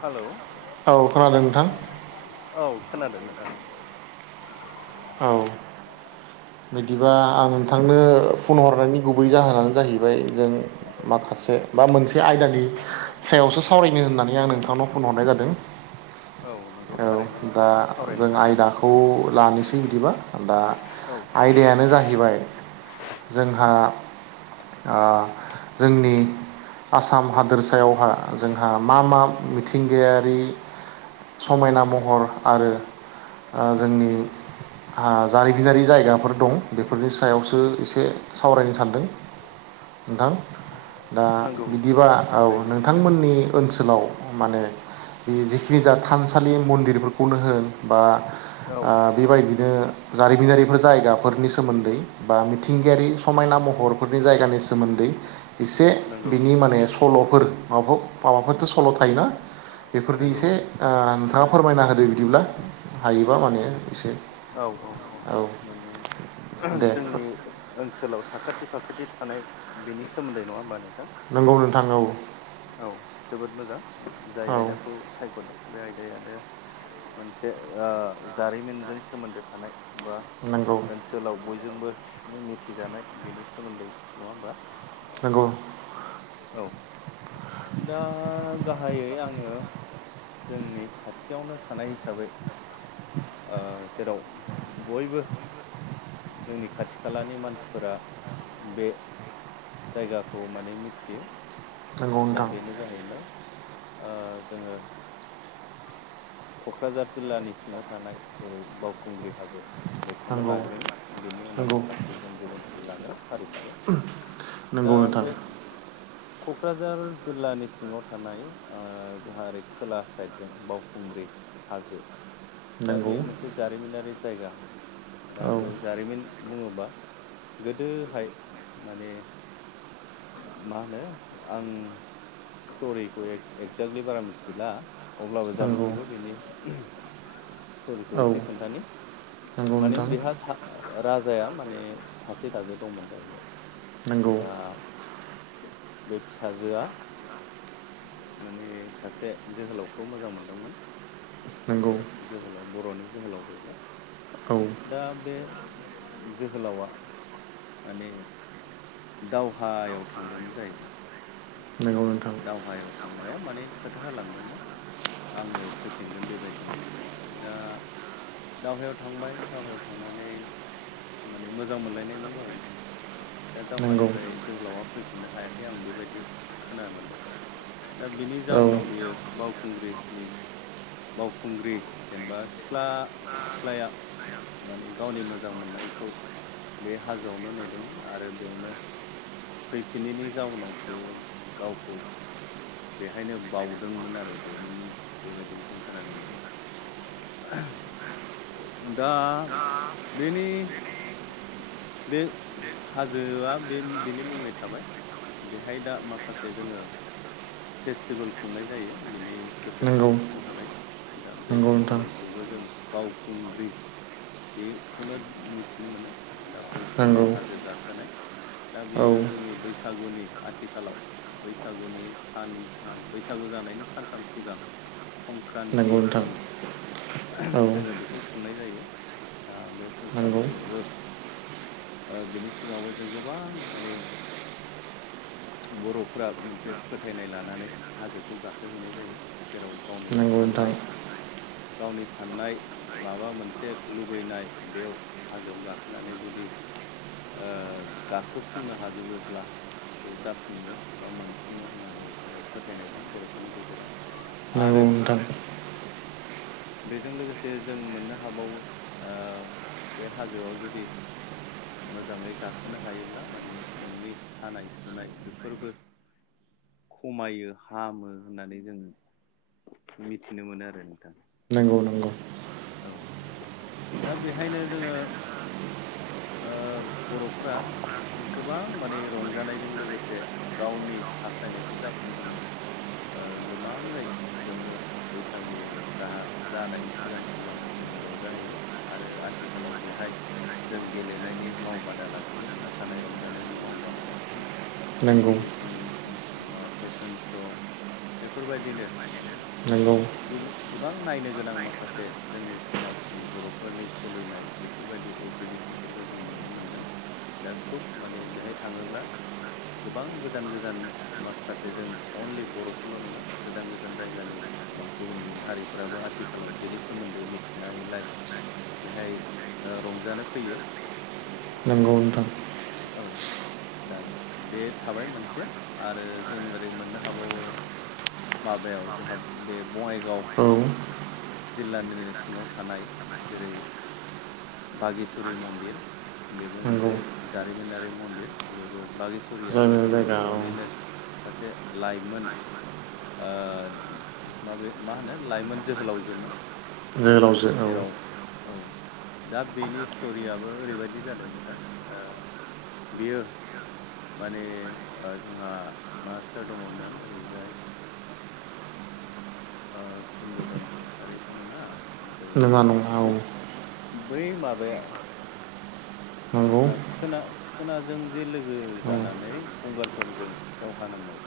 Hello औ खोनादों नोंथां औ खोनादों नोंथां औ बिदिबा आं नोंथांनो फन हरनायनि गुबै जाहोनानो जाहैबाय जों माखासे बा मोनसे आयदानि सायावसो सावरायनो होननानै आं नोंथांनाव फन हरनाय जादों औ नंगौ थारैनो औ नोंथां दा सावरायनो जों हागोन आयदाखौ लानोसै बिदिबा दा औ आयदायानो जाहैबाय जोंहा जोंनि आसाम हादोरसायावहा जोंहा मा मा मिथिं मिथिंगायारि समायना महर आरो जोंनि जारिमिनारि जायगा फोर दं बेफोरनि सायावसो एसे सावरायनो सानदों नोंथां दा नंगौ बिदिबा औ थारैनो नोंथां नोंथांमोननि ओनसोलाव माने बे जेखिनि जा थानसालि मन्दिरफोरखौनो होन बा औ बेबायदिनो जारिमिनारिफोर जायगा फोरनि सोमोन्दै बा मिथिंगायारि समायना महरफोरनि जायगानि सोमोन्दै एसे नंगौ बिनि माने सल'फोर माबाफोर माबाफोरथ' सल' थायोना बेफोरनि नंगौ एसे नोंथाङा फोरमायना होदो बिदिब्ला हायोबा माने एसे औ औ औ माने दे जोंनि ओनसोलाव साखाथि फाखाथि थानाय बेनि सोमोन्दै नङा होमबा नोंथां नोंगौ नोंथां औ औ जोबोद मोजां जाय औ आयदाखौ सायख'दों बे आयदायानो मोनसे जारिमिनजों सोमोन्दो थानाय बा नोंगौ ओनसोलाव बयजोंबो मिथिजानाय बेनि सोमोन्दै नङा होमबा नोंंगौ औ दा गाहायै आङो जोंनि खाथियावनो थानाय हिसाबै ओ जेराव बयबो जोंनि खाथि खालानि मानसिफोरा बे जायगाखौ माने मिथियो नंगौ दा नोंथां बेनो जाहैबाय ओ जोङो क'क्राझार जिल्लानि सिङाव थानाय जेरै बावखुंग्रि हाजो बेखौनो नंगौ लाग्रोनो बेनि उनाव नंगौ माखासे जों गुबुनखौ लागोन फारि फारि नंगौ दा नोंथां बे क'क्राझार जिल्लानि सिङाव थानाय आ जोंहा ओरै खोला साइड जों बावखुंग्रि हाजो दा नंगौ बेयो मोनसे जारिमिनारि जायगा दा औ बेयाव जारिमिन बुङोबा गोदोहाय माने मा होनो आं स्ट'रिखौ एक्जेक्टलि बारा मिथिला अब्लाबो जा नंगौ मिथिगौ बेनि स्ट'रिखौ औ एसे खोन्थानि नंगौ माने नोंथां बेहा राजाया माने सासे फिसाजो दंमोन जाहैबाय नंगौ दा बे फिसाजोआ माने सासे जोहोलाव खौ मोजां मोनदोंमोन नंगौ सासे जोहोलाव बर'नि जोहोलाव बेबो औ दा बे जोहोलावा माने दावहायाव थांदोंमोन जाहैबाय नंगौ नोंथां दावहायाव थांनायाव माने खोथा होलांदोंमोन। आंङो फैफिनगोन बेबायदिनो दा दावहायाव थांबाय दावहायाव थांनानै माने मोजां मोनलायनायमोन जाहैबाय दा नंगौ दावहानिफ्राय जोहोलावा फैफिननो हायाखै आं बेबायदि खोनानो मोनदों। दा बिनि औ जाउनाव बियो बावखुंग्रिनि बावखुंग्रि जेनेबा सिख्ला सिख्लाया माने गावनि मोजां मोननायखौ बे हाजोआवनो नेदोंमोन आरो बेयावनो फैफिननायनि जाउनाव बेयो गावखौ बेहायनो बावउदोंमोन आरो बेनि मुं बेबायदि जों खोनानो मोनगोन दा बेनि बे हाजोआ बे बिनि मुंङै थाबाय बेहाय दा माखासे जोंङो फेस्टिभेल खुंनाय जायो। बिनि गोसोखां नंगौ महरै दा बे नंगौ नोंथां फेस्टिभेल खौबो जों बावखुंग्रि बेखौनो मिथिनो मोनो दा खुंग्रि नंगौ हाजो गाखोनाय दा औ बियो जोंनि बैसागुनि आथिखालाव बैसागुनि सानथाम बैसागु जानायनि सानथाम सिगां नंगौ नोंथां संक्रान्तिसिम औ जोंङो बेखौ खुंनाय जायो। दा बे नंगौ संक्रान्तियावबो बिनि सिगांङाबो जों गोबां माने बर'फोराबो मोनसे फोथायनाय लानानै हाजोखौ गाखोहैनाय जायो जेराव गावनि नंगौ नोंथां साननाय गावनि साननाय माबा मोनसे लुबैनाय बेव हाजोआव गाखोनानै जुदि ओ गाखोफुंनो हाजोबोब्ला बे जाफुङो बा मोन खुङो होननानै फोथायनाय दं बर'फोरनि गेजेराव नंगौ आरो नोंथां बेजों लोगोसे जों मोननो हाबावो बे हाजोआव जुदि मोजांङै गाखोनो हायोब्ला माने नोंनि सानाय सुनाय बेफोरबो खमायो हामो होननानै जों मिथिनो मोनो आरो नोंथां। नंगौ नंगौ औ दा बेहायनो जोंङो ओ बर'फोरा गोबां माने रंजानायजों लोगोसे गावनि हास्थायनायखौ जाफुंहोनो गोबाङै बेयावनो बैसागु जानायनि सिगां सिगां जों रंजाहैयो। आरो आथिखालाव बेहाय जों गेलेनायनि मावबादा लाखियो मोसानाय रंजानायनि मावबादा लाखियो। नंगौ एगजिबिसन फेसन श' बेफोरबायदिनो माने नंगौ गोबां नायनो गोनां माखासे जोंनि समाजनि बर'फोरनि सोलिनाय बे बेफोरबायदि एगजिबिसनफोरखौ जों नुनो मोनदों दा खुब माने बेहाय थांङोब्ला गोबां गोजान गोजान माखासे जों अनलि बर'फोरल' नंङा गोजान गोजान जायगानि गुबुन गुबुन हारिफोराबो आथिखालाव बेनि सोमोन्दै मिथिनायलाय बेहाय रंजानो फैयो नंगौ नोंथां औ दा बे थाबाय मोनसे आरो जों ओरै मोननो हाबावो माबायाव जोंहा बे बंङाइगाव औ जिल्लानि सिङाव थानाय जेरै बागेसरि मन्दिर बेबो नंगौ मोनसे जारिमिनारि मन्दिर बेबो बागेशवरियाबो जायनि जोंनि जायगा बर' औ बर'निनो सासे लाइमोन ओ माबे मा होनो लाइमोन जोहोलावजोमोन जोहोलावजो औ जेराव औ दा बेनि स्ट'रियाबो ओरैबायदि जादों नोंथां बेयो माने जोंहा मा सोर दङमोन ओरैजाय ओ सुम्बुदन कसारिथ' नङा नङा नङा औ ओमफ्राय बै माबाया नंगौ जोंहा सि खोना सिखोनाजों जे लोगो औ जानानै गंगारफोरजों दावहा नांनाय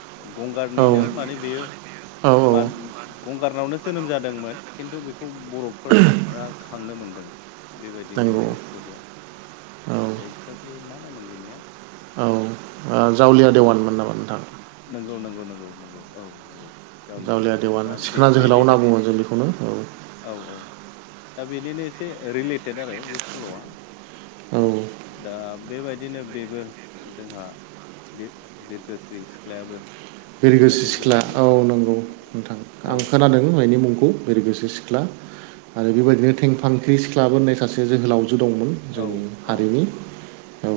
औ गंगारनिनो माने बेयो औ मा गंगारनावनो जोनोम जादोंमोन खिन्थु बेखौ बर'फोरा खांनो मोनदों। बेबायदिमोन नंगौ बेनि औ स्ट'रिया एक्जेक्टलि मा नामोन बेनिया औ जावलिया देवानमोन नामा नोंथां। नंगौ नंगौ नंगौ नंगौ औ नंगौ जावलिया देवान दा बे सिखोना जोहोलाव होनना बेनिजों बुङो जों बेखौनो औ औ औ दा बेनिनो एसे रिलेटेड आरो बे सल'आ औ दा बेबायदिनो बेबो जोंहा बे बिरगोस्रि सिख्लायाबो बेरि गोसो बेबायदिनो सिख्ला गोबां औ नंगौ नोंथां औ आं खोनादो [unintelligible] मुंखौ बिरग्रोसि सिख्ला आरो बेबायदिनो थेंफांख्रि सिख्लाबो होननाय सासे जोहोलावजो दंमोन औ जोंनि औ हारिनि औ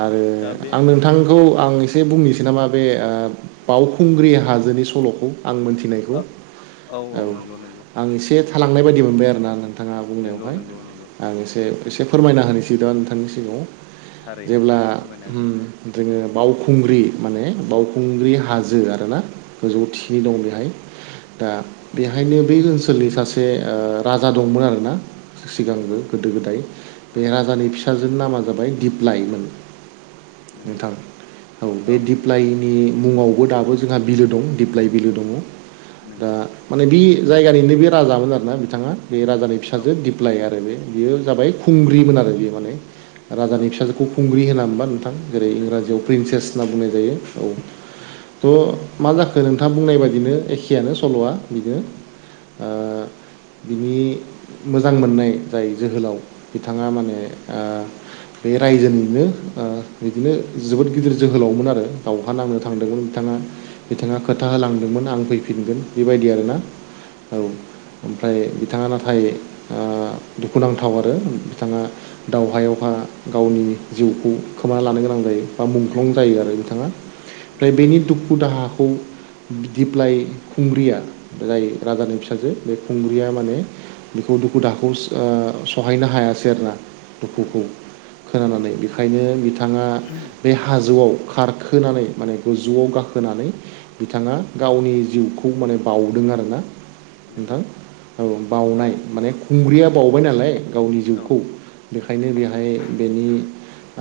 आरो दा बे आंनो नोंथांखौ आं एसे बुंनोसै नामा बे बावखुंग्रि हाजोनि सल'खौ आं मोनथिनायखौ औ औ नंगौ नंगौ आं एसे थालांनाय बायदि मोनबाय आरोना नोंथाङा नंगौ बुंनायावहाय नंगौ नंगौ आं एसे एसे फोरमायना होनोसै दा नोंथांनि सिगाङाव थारैनो जेब्ला फोरमायनो हागोन ओम नोंथां जोङो बावखुंग्रि माने बावखुंग्रि हा हाजो आरो ना गोजौ थिखिनि दं बेहाय दा बेहायनो बै ओनसोलनि सासे राजा दंमोन आरोना नंगौ सिगांबो गोदो गोदाय बे राजानि फिसाजो नामा जाबाय दिपलाइमोन। नंगौ नोंथां औ बे दिपलाइ नि मुङावबो दाबो जोंहा बिलो दं दिप्लाइ बिलो दङ दा नंगौ माने बे जायगानिनो बे राजामोन आरोना बिथाङा बे राजानि औ फिसाजो दि प्लाय आरो बे बियो जाबाय खुंग्रिमोन आरो बेयो माने राजानि औ फिसाजोखौ खुंग्रि होना होमबा नोंथां थां जेरै नंगौ इंराजियाव नंगौ प्रिन्सेस थारैनो होनना बुंनाय जायो औ थ' मा जाखो नोंथाङा बुंनाय बादिनो एखेयानो सल'आ बिदिनो ओ बिनि मोजां मोननाय जाय जोहोलाव बिथाङा माने आ बे रायजोनिनो बिदिनो जोबोद गिदिर जोहोलावमोन आरो दावहा नांनो नंगौ थांदोंमोन बिथाङा बिथाङा खोथा होलांदोंमोन आं फैफिनगोन बेबायदि आरोना औ ओमफ्राय बिथाङा नाथाय दुखुनांथाव आरो बिथाङा दावहायावहा गावनि जिउखौ खोमाना लानो गोनां जायो बा मुंख्लं औ जायो आरो बिथाङा ओमफ्राय नंगौ बेनि दुखु दाहाखौ दिप्लाय खुंग्रिया जाय राजानि फिसाजो बे खुंग्रिया माने बेखौ दुखु दाहाखौ सहायनो हायासै आरोना दुखुखौ नंगौ नंगौ खोनानानै नंगौ बेखायनो बिथाङा बे हाजोआव खारखोनानै माने गो जौवाव गाखोनानै बिथाङा गावनि जिउखौ माने बाउदों आरोना नंगौ नोंथां औ औ बाउनाय माने खुंग्रिया बाउबाय नालाय गावनि औ जिउखौ बेखायनो बेहाय बेनि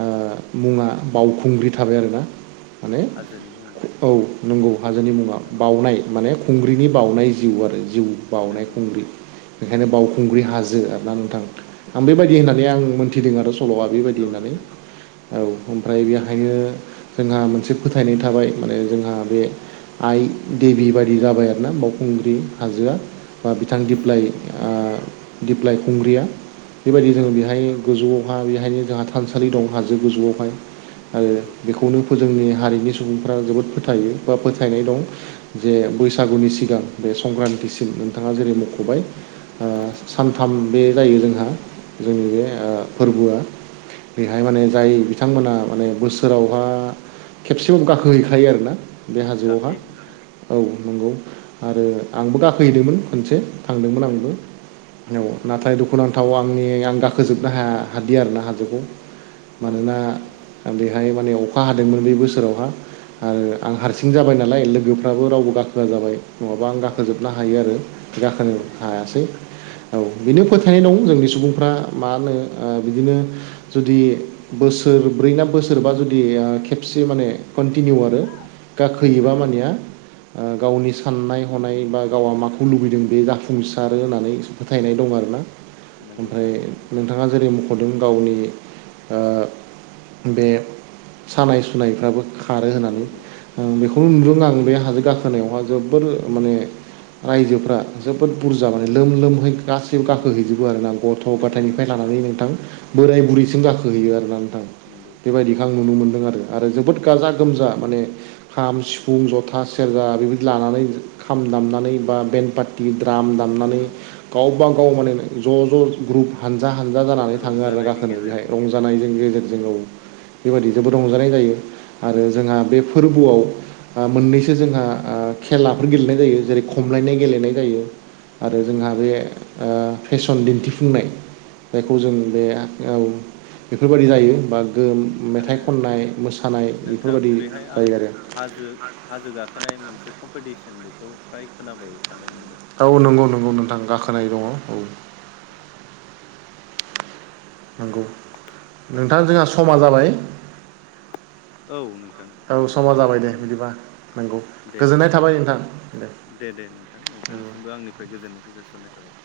ओ मुङा बावखुंग्रि थाबाय आरोना माने हाजोनि मुङा औ नंगौ हाजोनि मुङा औ बाउनाय माने खुंग्रिनि बाउनाय जिउ आरो जिउ बावउनाय नंगौ खुंग्रि ओंखायनो बावउखुंग्रि हाजो आरो ना नोंथां आं बेबायदि नंगौ होननानै आं मोन्थिदों आरो सल'आ बेबायदि नंगौ होननानै नंगौ औ ओमफ्राय बेहायनो जोंहा मोनसे फोथायनाय थाबाय माने जोंहा बे आइ देबि बायदि जाबाय आरोना बावखुंग्रि हाजोआ बा बिथां दिप्लाइ दिप्लाइ खुंग्रिया बेबायदि औ जोङो बेहाय गोजौआवहा बेहायनो जोंहा थानसालि दं हाजो गोजौआवहाय आरो नंगौ बेखौनो जोंनि हारिनि सुबुंफ्रा जोबोद फोथायो बा फोथायनाय दं जे बैसागुनि सिगां बे संक्रान्तिसिम नोंथाङा जेरै मख'बाय औ सानथाम बे जायो जोंहा जोंनि बे फोरबोआ बेहाय माने जाय बिथांमोना माने बोसोरावहा खेबसेबाबो गाखो हैैखायो आरोना बे हाजोआवहा गाखोयो नोंथां औ नंगौ आरो आंबो गाखोहैदोंमोन खनसे थांदोंमोन आंबो नंगौ जोबोद मोजां नाथाय दुखु नां थाव आंनि आं गाखोजोबनो हाया हादि आरो ना हाजोखौ औ मानोना औ बेहाय माने अखा हादोंमोन बे बोसोरावहा आरो नंगौ आं नंगौ हारसिं जाबाय नालाय लोगोफोर फ्राबो रावबो गाखोआ जाबाय नङाबा आं औ गाखोजोबनो हायो आरो गाखोनो नंगौ थारैनो हायासै औ बेनो फोथायनाय दं जोंनि सुबुंफ्रा मा होनो ओ बिदिनो जुदि बोसोर ब्रै ना बोसोरबा जुदि खेबसे माने कन्टिनिउ आरो गाखोयोबा नंगौ मानिया ओ गावनि साननाय हनाय बा गावा माखौ लुबैदों बे जाफुंसारो होननानै फोथायनाय दं आरो ना नंगौ ओमफ्राय थारैनो नोंथां नोंथाङा जेरै मख'दों गावनि बे सानाय सुनायफ्राबो खारो होननानै नंगौ बेखौनो नुदों आं बे हाजो गाखोनायावहा जोबोर माने रायजोफ्रा जोबोद बुरजा माने लोम लोमहै गासैबो गाखो नंगौ हैैजोबो आरो ना गथ' नंगौ गथायनिफ्राय नंगौ लानानै थारैनो नोंथां बोराय बुरैसिम जाखोहैयो आरोना नोंथां नोंगौ बेबायदिखौ आं नुनो मोनदों आरो जोबोद गाजा गोमजा माने खाम सिफुं जथा सेरजा बेबायदि लानानै खाम दामनानै बा बेन पा- द्राम दामनानै नंगौ गावबा गाव माने ज' ज' ग्रुप हानजा हानजा जानानै थाङो आरो रंजानायनि गाखोनो बेहाय गेजेरजों रंजा- जानायजों गेजेरजों औ बेबायदि जोबोद रंजानाय जायो आरो जोंहा बे फोरबोआव मोननैसो जोंहा खेलाफोर गेलेनाय जायो जेरै खमलायनाय गेलेनाय जायो आरो नंगौ जोंहा बे फेसन दिन्थिफुंनाय जायखौ जों नंगौ बे औ बेफोरबायदि जायो बा गो मेथाइ खननाय मोसानाय थां बेफोरबायदि बेहाय आं जायो आरो हाजो हाजो गाखोनाय मोनसे कम्पिटिसन बेखौ फ्राय खोनाबाय थानाय मोनदों औ नंगौ नंगौ नोंथां गाखोनाय दङ' औ [inaudible] नंगौ नोंथां जोंहा समा जाबाय औ नोंथां औ समा माब्लाबानो जाबाय दे जों बिदिबा नंगौ दे गोजोननाय बिदिब्ला थाबाय नोंथां दे दे दे नोंथां औ। नोंथांनिसिमबो आंनिफ्राय गोजोननायखौ जासिहरनाय थाबाय